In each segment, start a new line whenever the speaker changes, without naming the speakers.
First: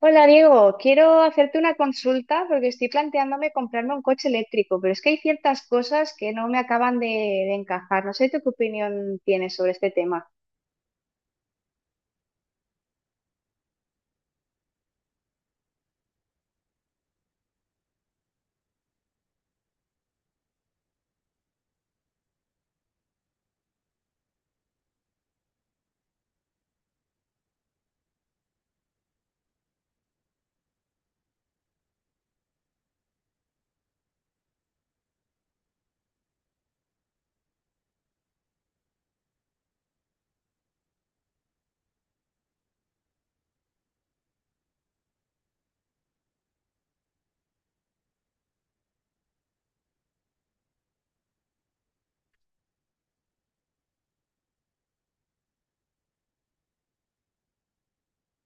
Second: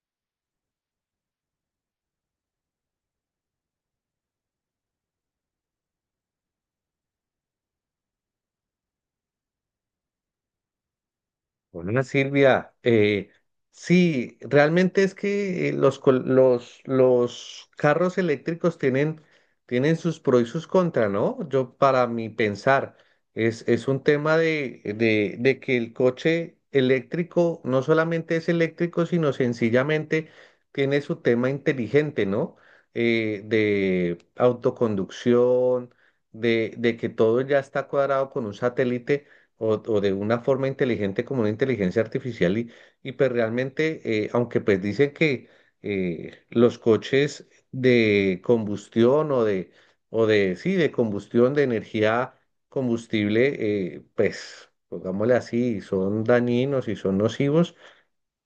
Hola Diego, quiero hacerte una consulta porque estoy planteándome comprarme un coche eléctrico, pero es que hay ciertas cosas que no me acaban de encajar. No sé tú qué opinión tienes sobre este tema.
Bueno, Silvia, sí, realmente es que los carros eléctricos tienen sus pros y sus contras, ¿no? Yo, para mi pensar, es un tema de, de que el coche eléctrico no solamente es eléctrico, sino sencillamente tiene su tema inteligente, ¿no? De autoconducción, de que todo ya está cuadrado con un satélite o de una forma inteligente como una inteligencia artificial y pues realmente, aunque pues dicen que los coches de combustión o de, sí, de combustión, de energía combustible, pues pongámosle así, son dañinos y son nocivos,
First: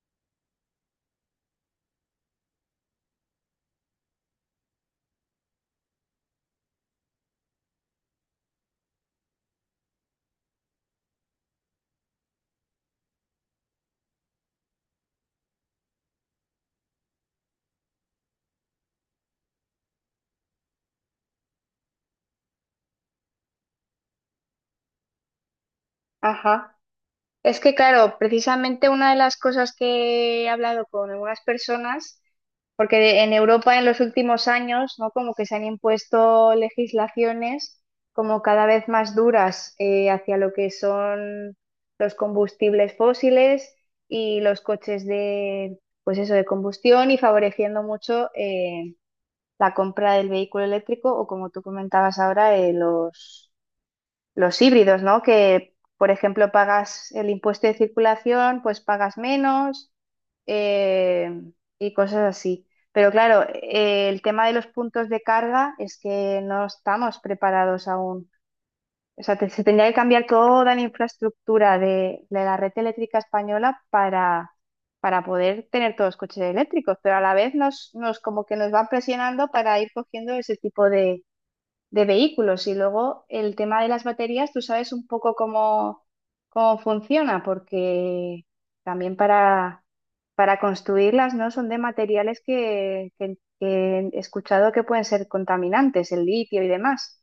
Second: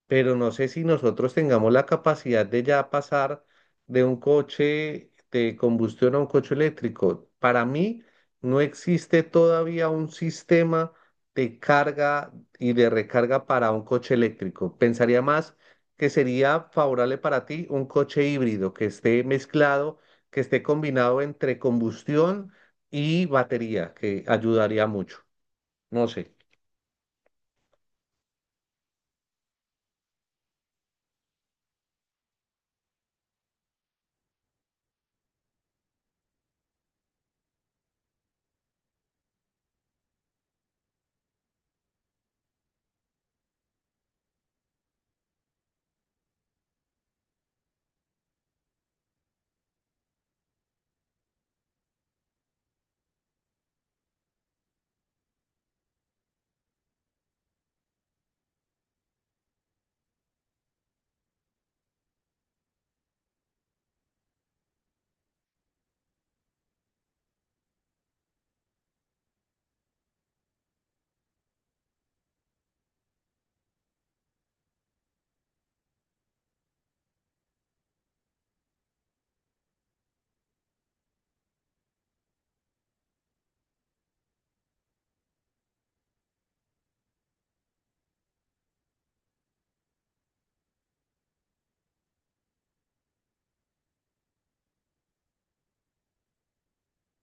pero no sé si nosotros tengamos la capacidad de ya pasar de un coche de combustión a un coche eléctrico. Para mí no existe todavía un sistema de carga y de recarga para un coche eléctrico. Pensaría más que sería favorable para ti un coche híbrido que esté mezclado, que esté combinado entre combustión y batería, que ayudaría mucho. No sé.
Ajá. Es que claro, precisamente una de las cosas que he hablado con algunas personas, porque en Europa en los últimos años, ¿no? Como que se han impuesto legislaciones como cada vez más duras hacia lo que son los combustibles fósiles y los coches de, pues eso, de combustión y favoreciendo mucho, la compra del vehículo eléctrico o como tú comentabas ahora, los híbridos, ¿no? Que, por ejemplo, pagas el impuesto de circulación, pues pagas menos, eh, y cosas así. Pero claro, el tema de los puntos de carga es que no estamos preparados aún. O sea, se tendría que cambiar toda la infraestructura de la red eléctrica española para poder tener todos los coches eléctricos, pero a la vez nos como que nos van presionando para ir cogiendo ese tipo de vehículos. Y luego el tema de las baterías, tú sabes un poco cómo, cómo funciona, porque también para construirlas, ¿no? Son de materiales que he escuchado que pueden ser contaminantes, el litio y demás.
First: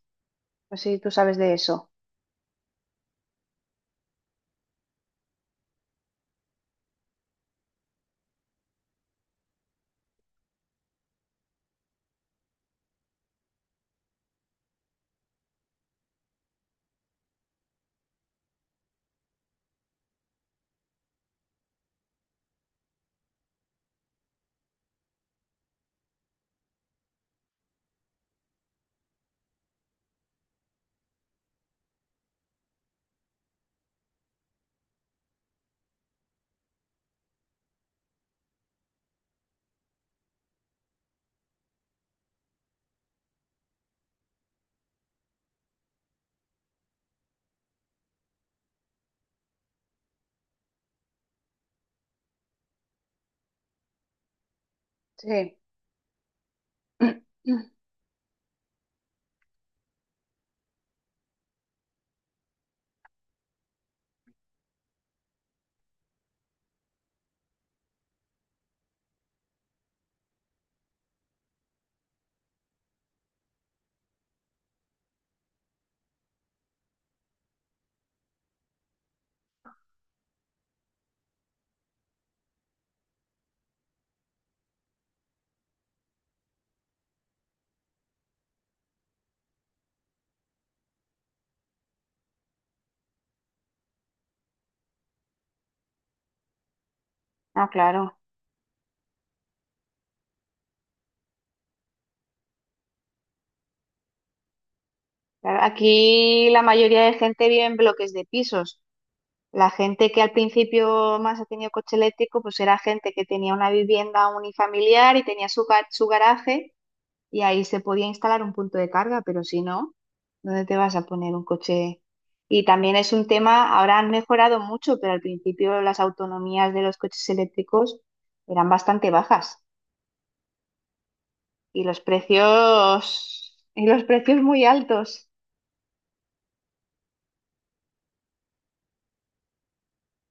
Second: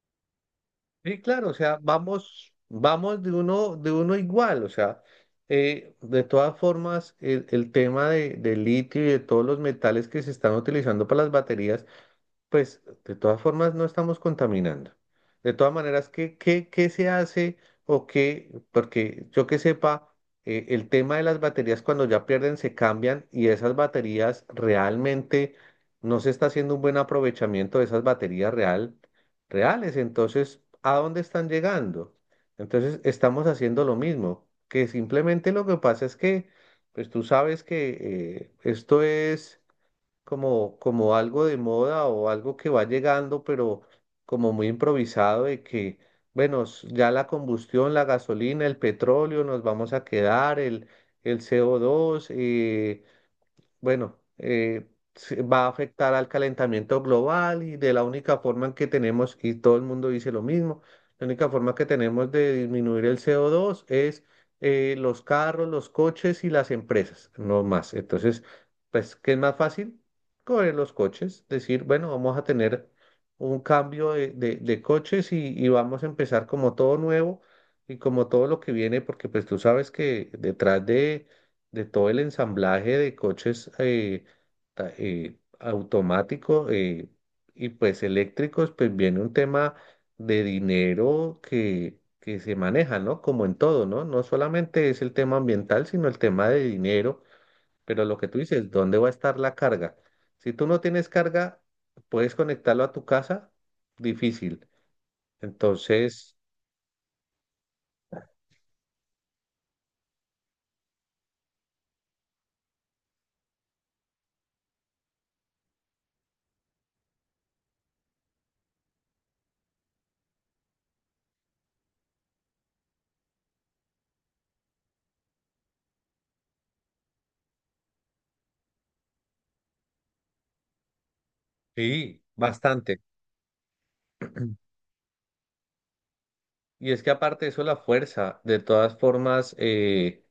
No sé si tú
Sí,
sabes
claro, o
de
sea,
eso.
vamos de uno igual, o sea, de todas formas, el tema de, del litio y de todos los metales que se están utilizando para las baterías. Pues de todas formas no estamos contaminando. De todas maneras, ¿qué se hace o qué? Porque yo que sepa, el tema de las baterías cuando ya pierden se cambian y esas baterías realmente no se está haciendo un buen aprovechamiento de esas reales. Entonces, ¿a dónde están llegando? Entonces, estamos haciendo lo mismo, que simplemente lo que pasa es que, pues tú sabes que esto es como algo de moda o algo que va llegando, pero como muy improvisado de que, bueno, ya la combustión, la gasolina, el petróleo, nos vamos a quedar, el CO2, bueno, se
Sí.
va a afectar al calentamiento global y de la única forma en que tenemos, y todo el mundo dice lo mismo, la única forma que tenemos de disminuir el CO2 es los carros, los coches y las empresas, no más. Entonces, pues, ¿qué es más fácil? Coger los coches, decir, bueno, vamos a tener un cambio de, de coches y vamos a empezar como todo nuevo y como todo lo que viene, porque pues tú sabes que detrás de todo el ensamblaje de coches automáticos y pues eléctricos, pues viene un tema de dinero que se maneja, ¿no? Como en todo, ¿no? No solamente es el tema ambiental, sino el tema de dinero,
Ah,
pero
claro.
lo que tú dices, ¿dónde va a estar la carga? Si tú no tienes carga, ¿puedes conectarlo a tu casa? Difícil.
Claro,
Entonces,
aquí la mayoría de gente vive en bloques de pisos. La gente que al principio más ha tenido coche eléctrico, pues era gente que tenía una vivienda unifamiliar y tenía su, su garaje y ahí se podía instalar un punto de carga, pero si no, ¿dónde te vas a poner un coche? Y también es un tema, ahora han mejorado mucho, pero al principio las autonomías de los coches eléctricos eran bastante bajas
sí, bastante.
y los precios muy altos.
Y es que aparte de eso, la fuerza, de todas formas,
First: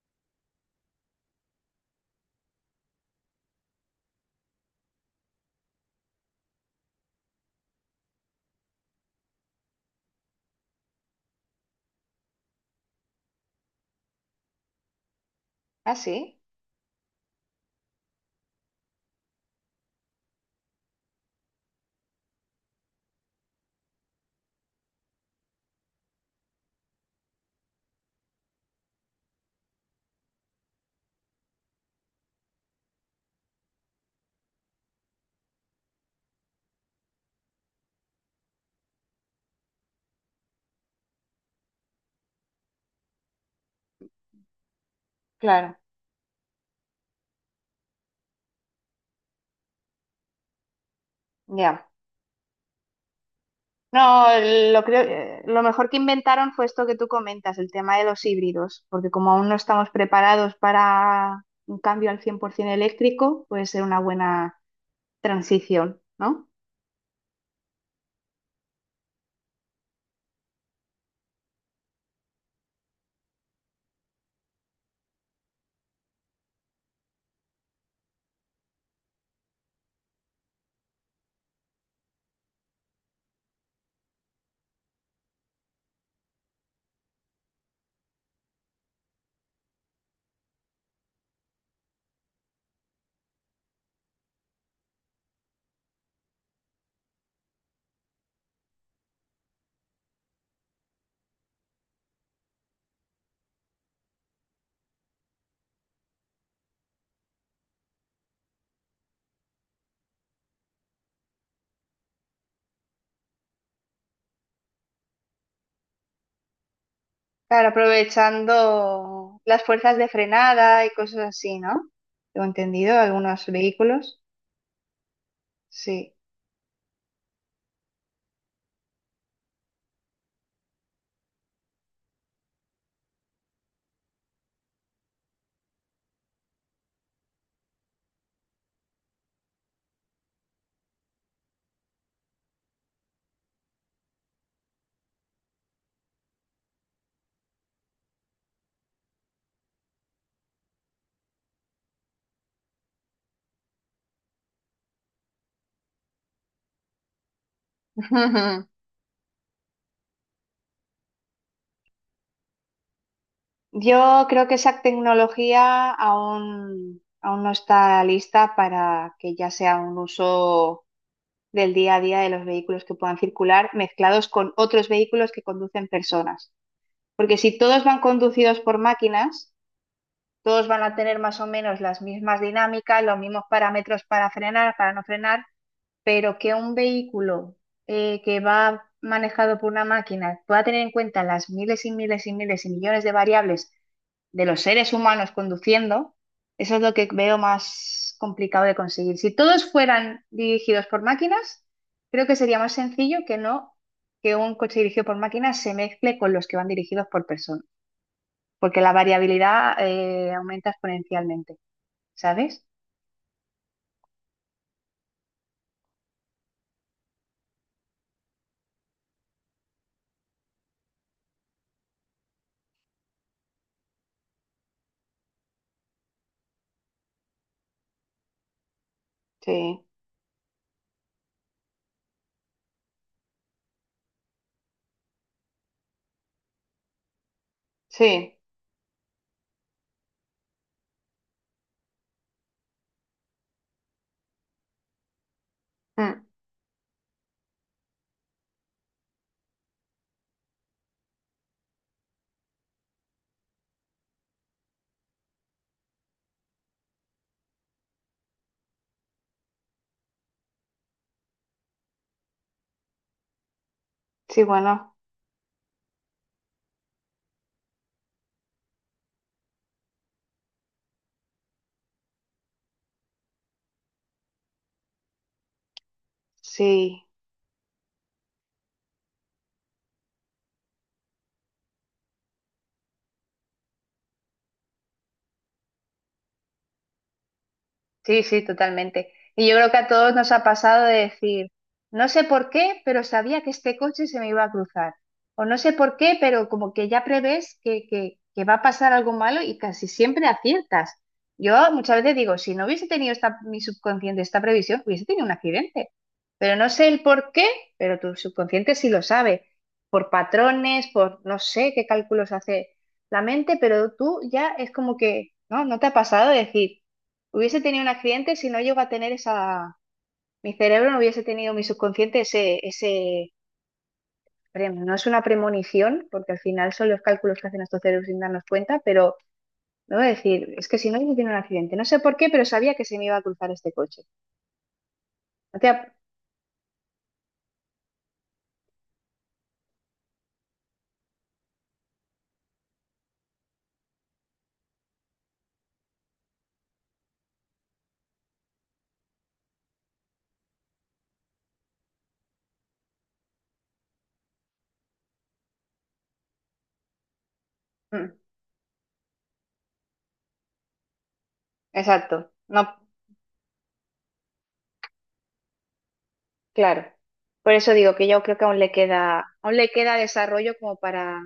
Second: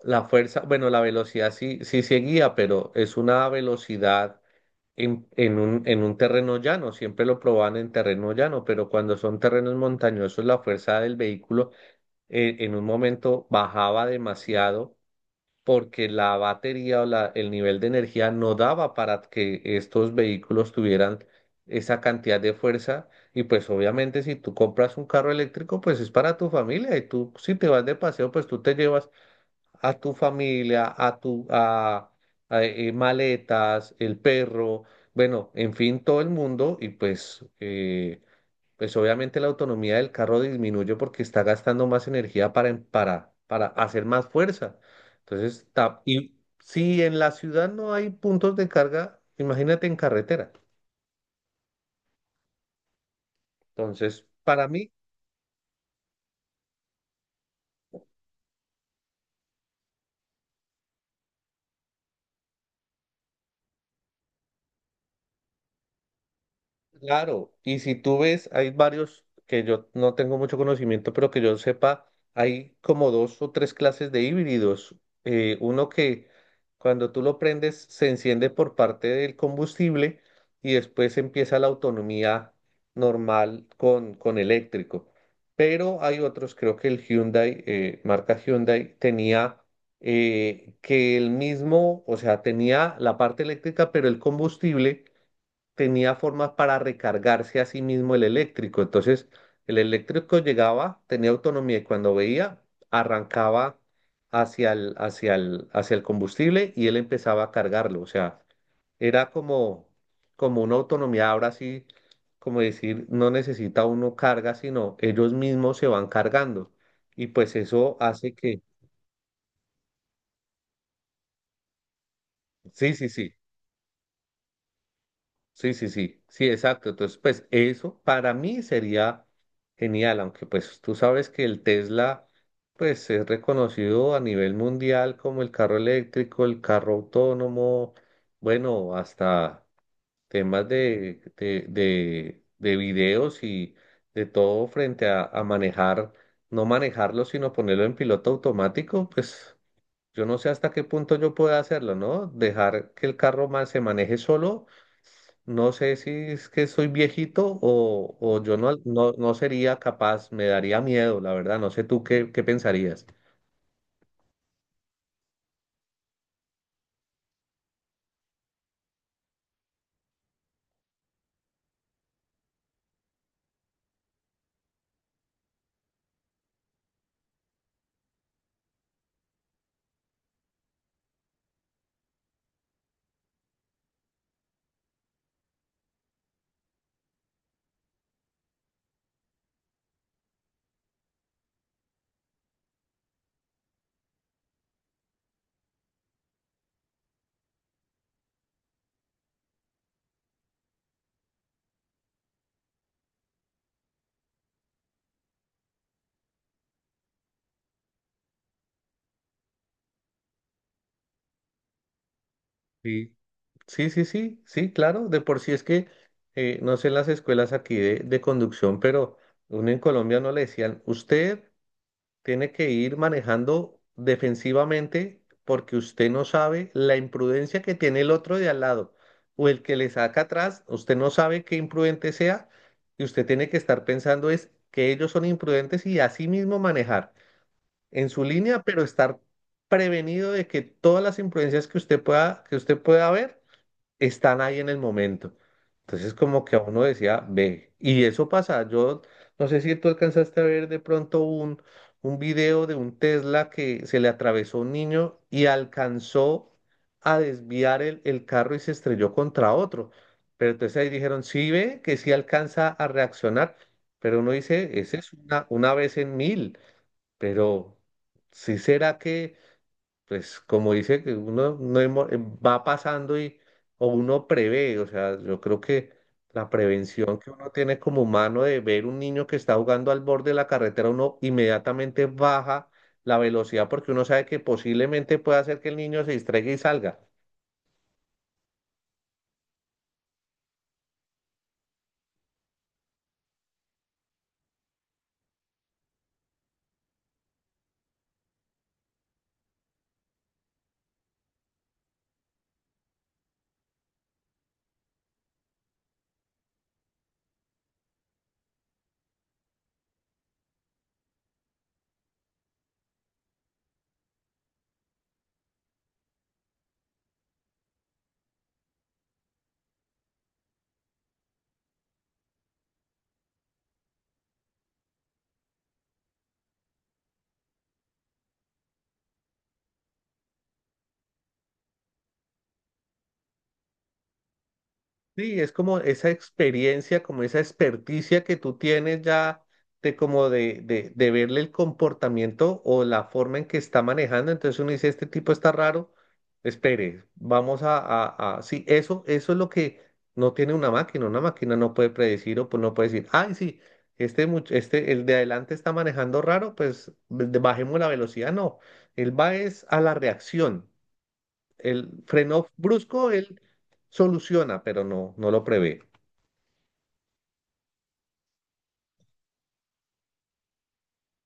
la fuerza, bueno, la velocidad sí, sí seguía, pero es una velocidad en un terreno llano. Siempre lo probaban en terreno llano, pero cuando son terrenos montañosos, la fuerza del vehículo en un momento bajaba demasiado
Ah,
porque
sí,
la batería o el nivel de energía no daba para que estos vehículos tuvieran esa cantidad de fuerza. Y pues obviamente si tú compras un carro eléctrico, pues es para tu familia y tú si te vas de paseo, pues tú te llevas a tu familia, a maletas, el perro, bueno, en fin, todo el mundo y pues pues obviamente la autonomía del carro disminuye porque está gastando más energía para hacer más fuerza. Entonces,
claro,
y si en la ciudad no hay puntos de carga, imagínate en carretera.
ya. No,
Entonces, para
lo
mí...
creo, lo mejor que inventaron fue esto que tú comentas, el tema de los híbridos, porque como aún no estamos preparados para un cambio al 100% eléctrico, puede ser una buena transición, ¿no?
Claro, y si tú ves, hay varios que yo no tengo mucho conocimiento, pero que yo sepa, hay como dos o tres clases de híbridos. Uno que cuando tú lo prendes se enciende por parte del combustible y después empieza la autonomía normal con eléctrico. Pero hay otros, creo que el Hyundai, marca Hyundai, tenía que el mismo, o sea, tenía la parte eléctrica, pero el combustible tenía formas para recargarse a sí mismo el eléctrico. Entonces, el eléctrico llegaba, tenía autonomía y cuando veía, arrancaba hacia el, hacia el combustible y él empezaba a cargarlo. O sea, era como, como una autonomía, ahora sí, como decir, no necesita uno carga, sino ellos mismos se van cargando. Y pues
Claro,
eso hace que,
aprovechando las fuerzas de frenada y cosas así, ¿no? Tengo
sí,
entendido,
sí, sí.
algunos vehículos,
Sí, sí,
sí.
sí, sí, exacto. Entonces, pues eso para mí sería genial, aunque pues tú sabes que el Tesla pues es reconocido a nivel mundial como el carro eléctrico, el carro autónomo, bueno, hasta temas de videos y de todo frente a manejar, no manejarlo, sino ponerlo en piloto automático, pues yo no sé hasta qué punto yo pueda hacerlo, ¿no? Dejar que el carro se maneje solo. No sé si es que soy viejito o yo no sería capaz, me daría miedo, la verdad. No sé tú qué, qué pensarías.
Yo creo que esa tecnología aún no está lista para que ya sea un uso del día a día de los vehículos que puedan circular mezclados con otros vehículos que conducen personas. Porque si todos van conducidos por máquinas, todos van a tener más o menos las mismas dinámicas, los mismos parámetros para frenar, para no frenar, pero que un vehículo que va manejado por una máquina pueda tener en cuenta las miles y miles y miles y millones de variables de los seres humanos conduciendo, eso es lo que veo más complicado de conseguir. Si todos fueran dirigidos por máquinas, creo que sería más sencillo que no que un coche dirigido por máquinas se mezcle con los que van dirigidos por personas, porque la variabilidad aumenta exponencialmente, ¿sabes?
Sí, sí, sí, sí, sí, claro. De por sí es que, no sé en las escuelas aquí de conducción, pero uno en Colombia no le decían, usted tiene que ir manejando defensivamente porque usted no sabe la imprudencia que tiene el otro de al lado o el que
Sí,
le saca atrás, usted no sabe qué imprudente sea y usted tiene que estar pensando es que ellos son imprudentes y así mismo manejar en su
sí,
línea, pero estar prevenido de que todas las imprudencias que usted pueda ver están ahí en el momento. Entonces
mm,
como que a uno decía, ve, y eso pasa. Yo no sé si tú alcanzaste a ver de pronto un video de un Tesla que se le atravesó un niño y alcanzó a desviar el carro y se estrelló contra otro. Pero entonces ahí dijeron, sí ve, que sí alcanza a reaccionar. Pero uno
sí,
dice,
bueno,
ese es una vez en mil. Pero si será que pues como dice que uno no hemo- va pasando y o uno prevé, o sea, yo creo que la
sí.
prevención que uno tiene como humano de ver un niño que está jugando al borde de la carretera, uno inmediatamente baja la velocidad porque uno sabe que posiblemente puede hacer que el niño se distraiga y salga.
Sí, sí, totalmente. Y yo creo que a todos nos ha pasado de decir, no sé por qué, pero sabía que este coche se me iba a cruzar. O no sé por qué, pero como que ya prevés que va a pasar algo malo y casi siempre aciertas. Yo muchas veces digo, si no hubiese tenido esta, mi subconsciente esta previsión, hubiese tenido un accidente. Pero no sé el por qué, pero tu subconsciente sí lo sabe. Por patrones, por no sé qué cálculos hace la mente, pero tú ya es como que, ¿no? ¿No te ha pasado de decir? Hubiese tenido un accidente si no llego a tener esa... Mi cerebro no hubiese tenido mi subconsciente ese... rem. No es una premonición, porque al final son los cálculos que hacen nuestros cerebros sin darnos cuenta, pero no voy a decir, es que si no hubiese tenido un accidente, no sé por qué, pero sabía que se me iba a cruzar este coche.
Sí, es
No te
como
ha-
esa experiencia, como esa experticia que tú tienes ya de como de verle el comportamiento o la forma en que está manejando. Entonces uno dice, este tipo está raro, espere, vamos sí, eso es lo que no tiene una máquina. Una máquina no puede predecir o pues no puede decir, ay, sí, este, el de adelante está manejando raro, pues bajemos la
Mm,
velocidad. No, él va es a la reacción. El
exacto,
freno
no,
brusco, él soluciona, pero no, no lo prevé.
claro. Por eso digo que yo creo que aún le queda desarrollo como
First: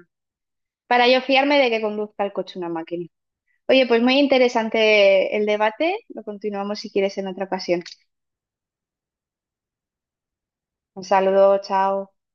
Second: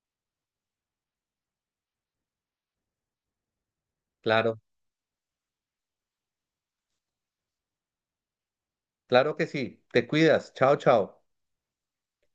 para yo fiarme de que conduzca el coche una máquina. Oye, pues muy
Claro,
interesante el debate. Lo continuamos si quieres en otra ocasión.
claro que sí. Te cuidas. Chao,
Un
chao.
saludo, chao.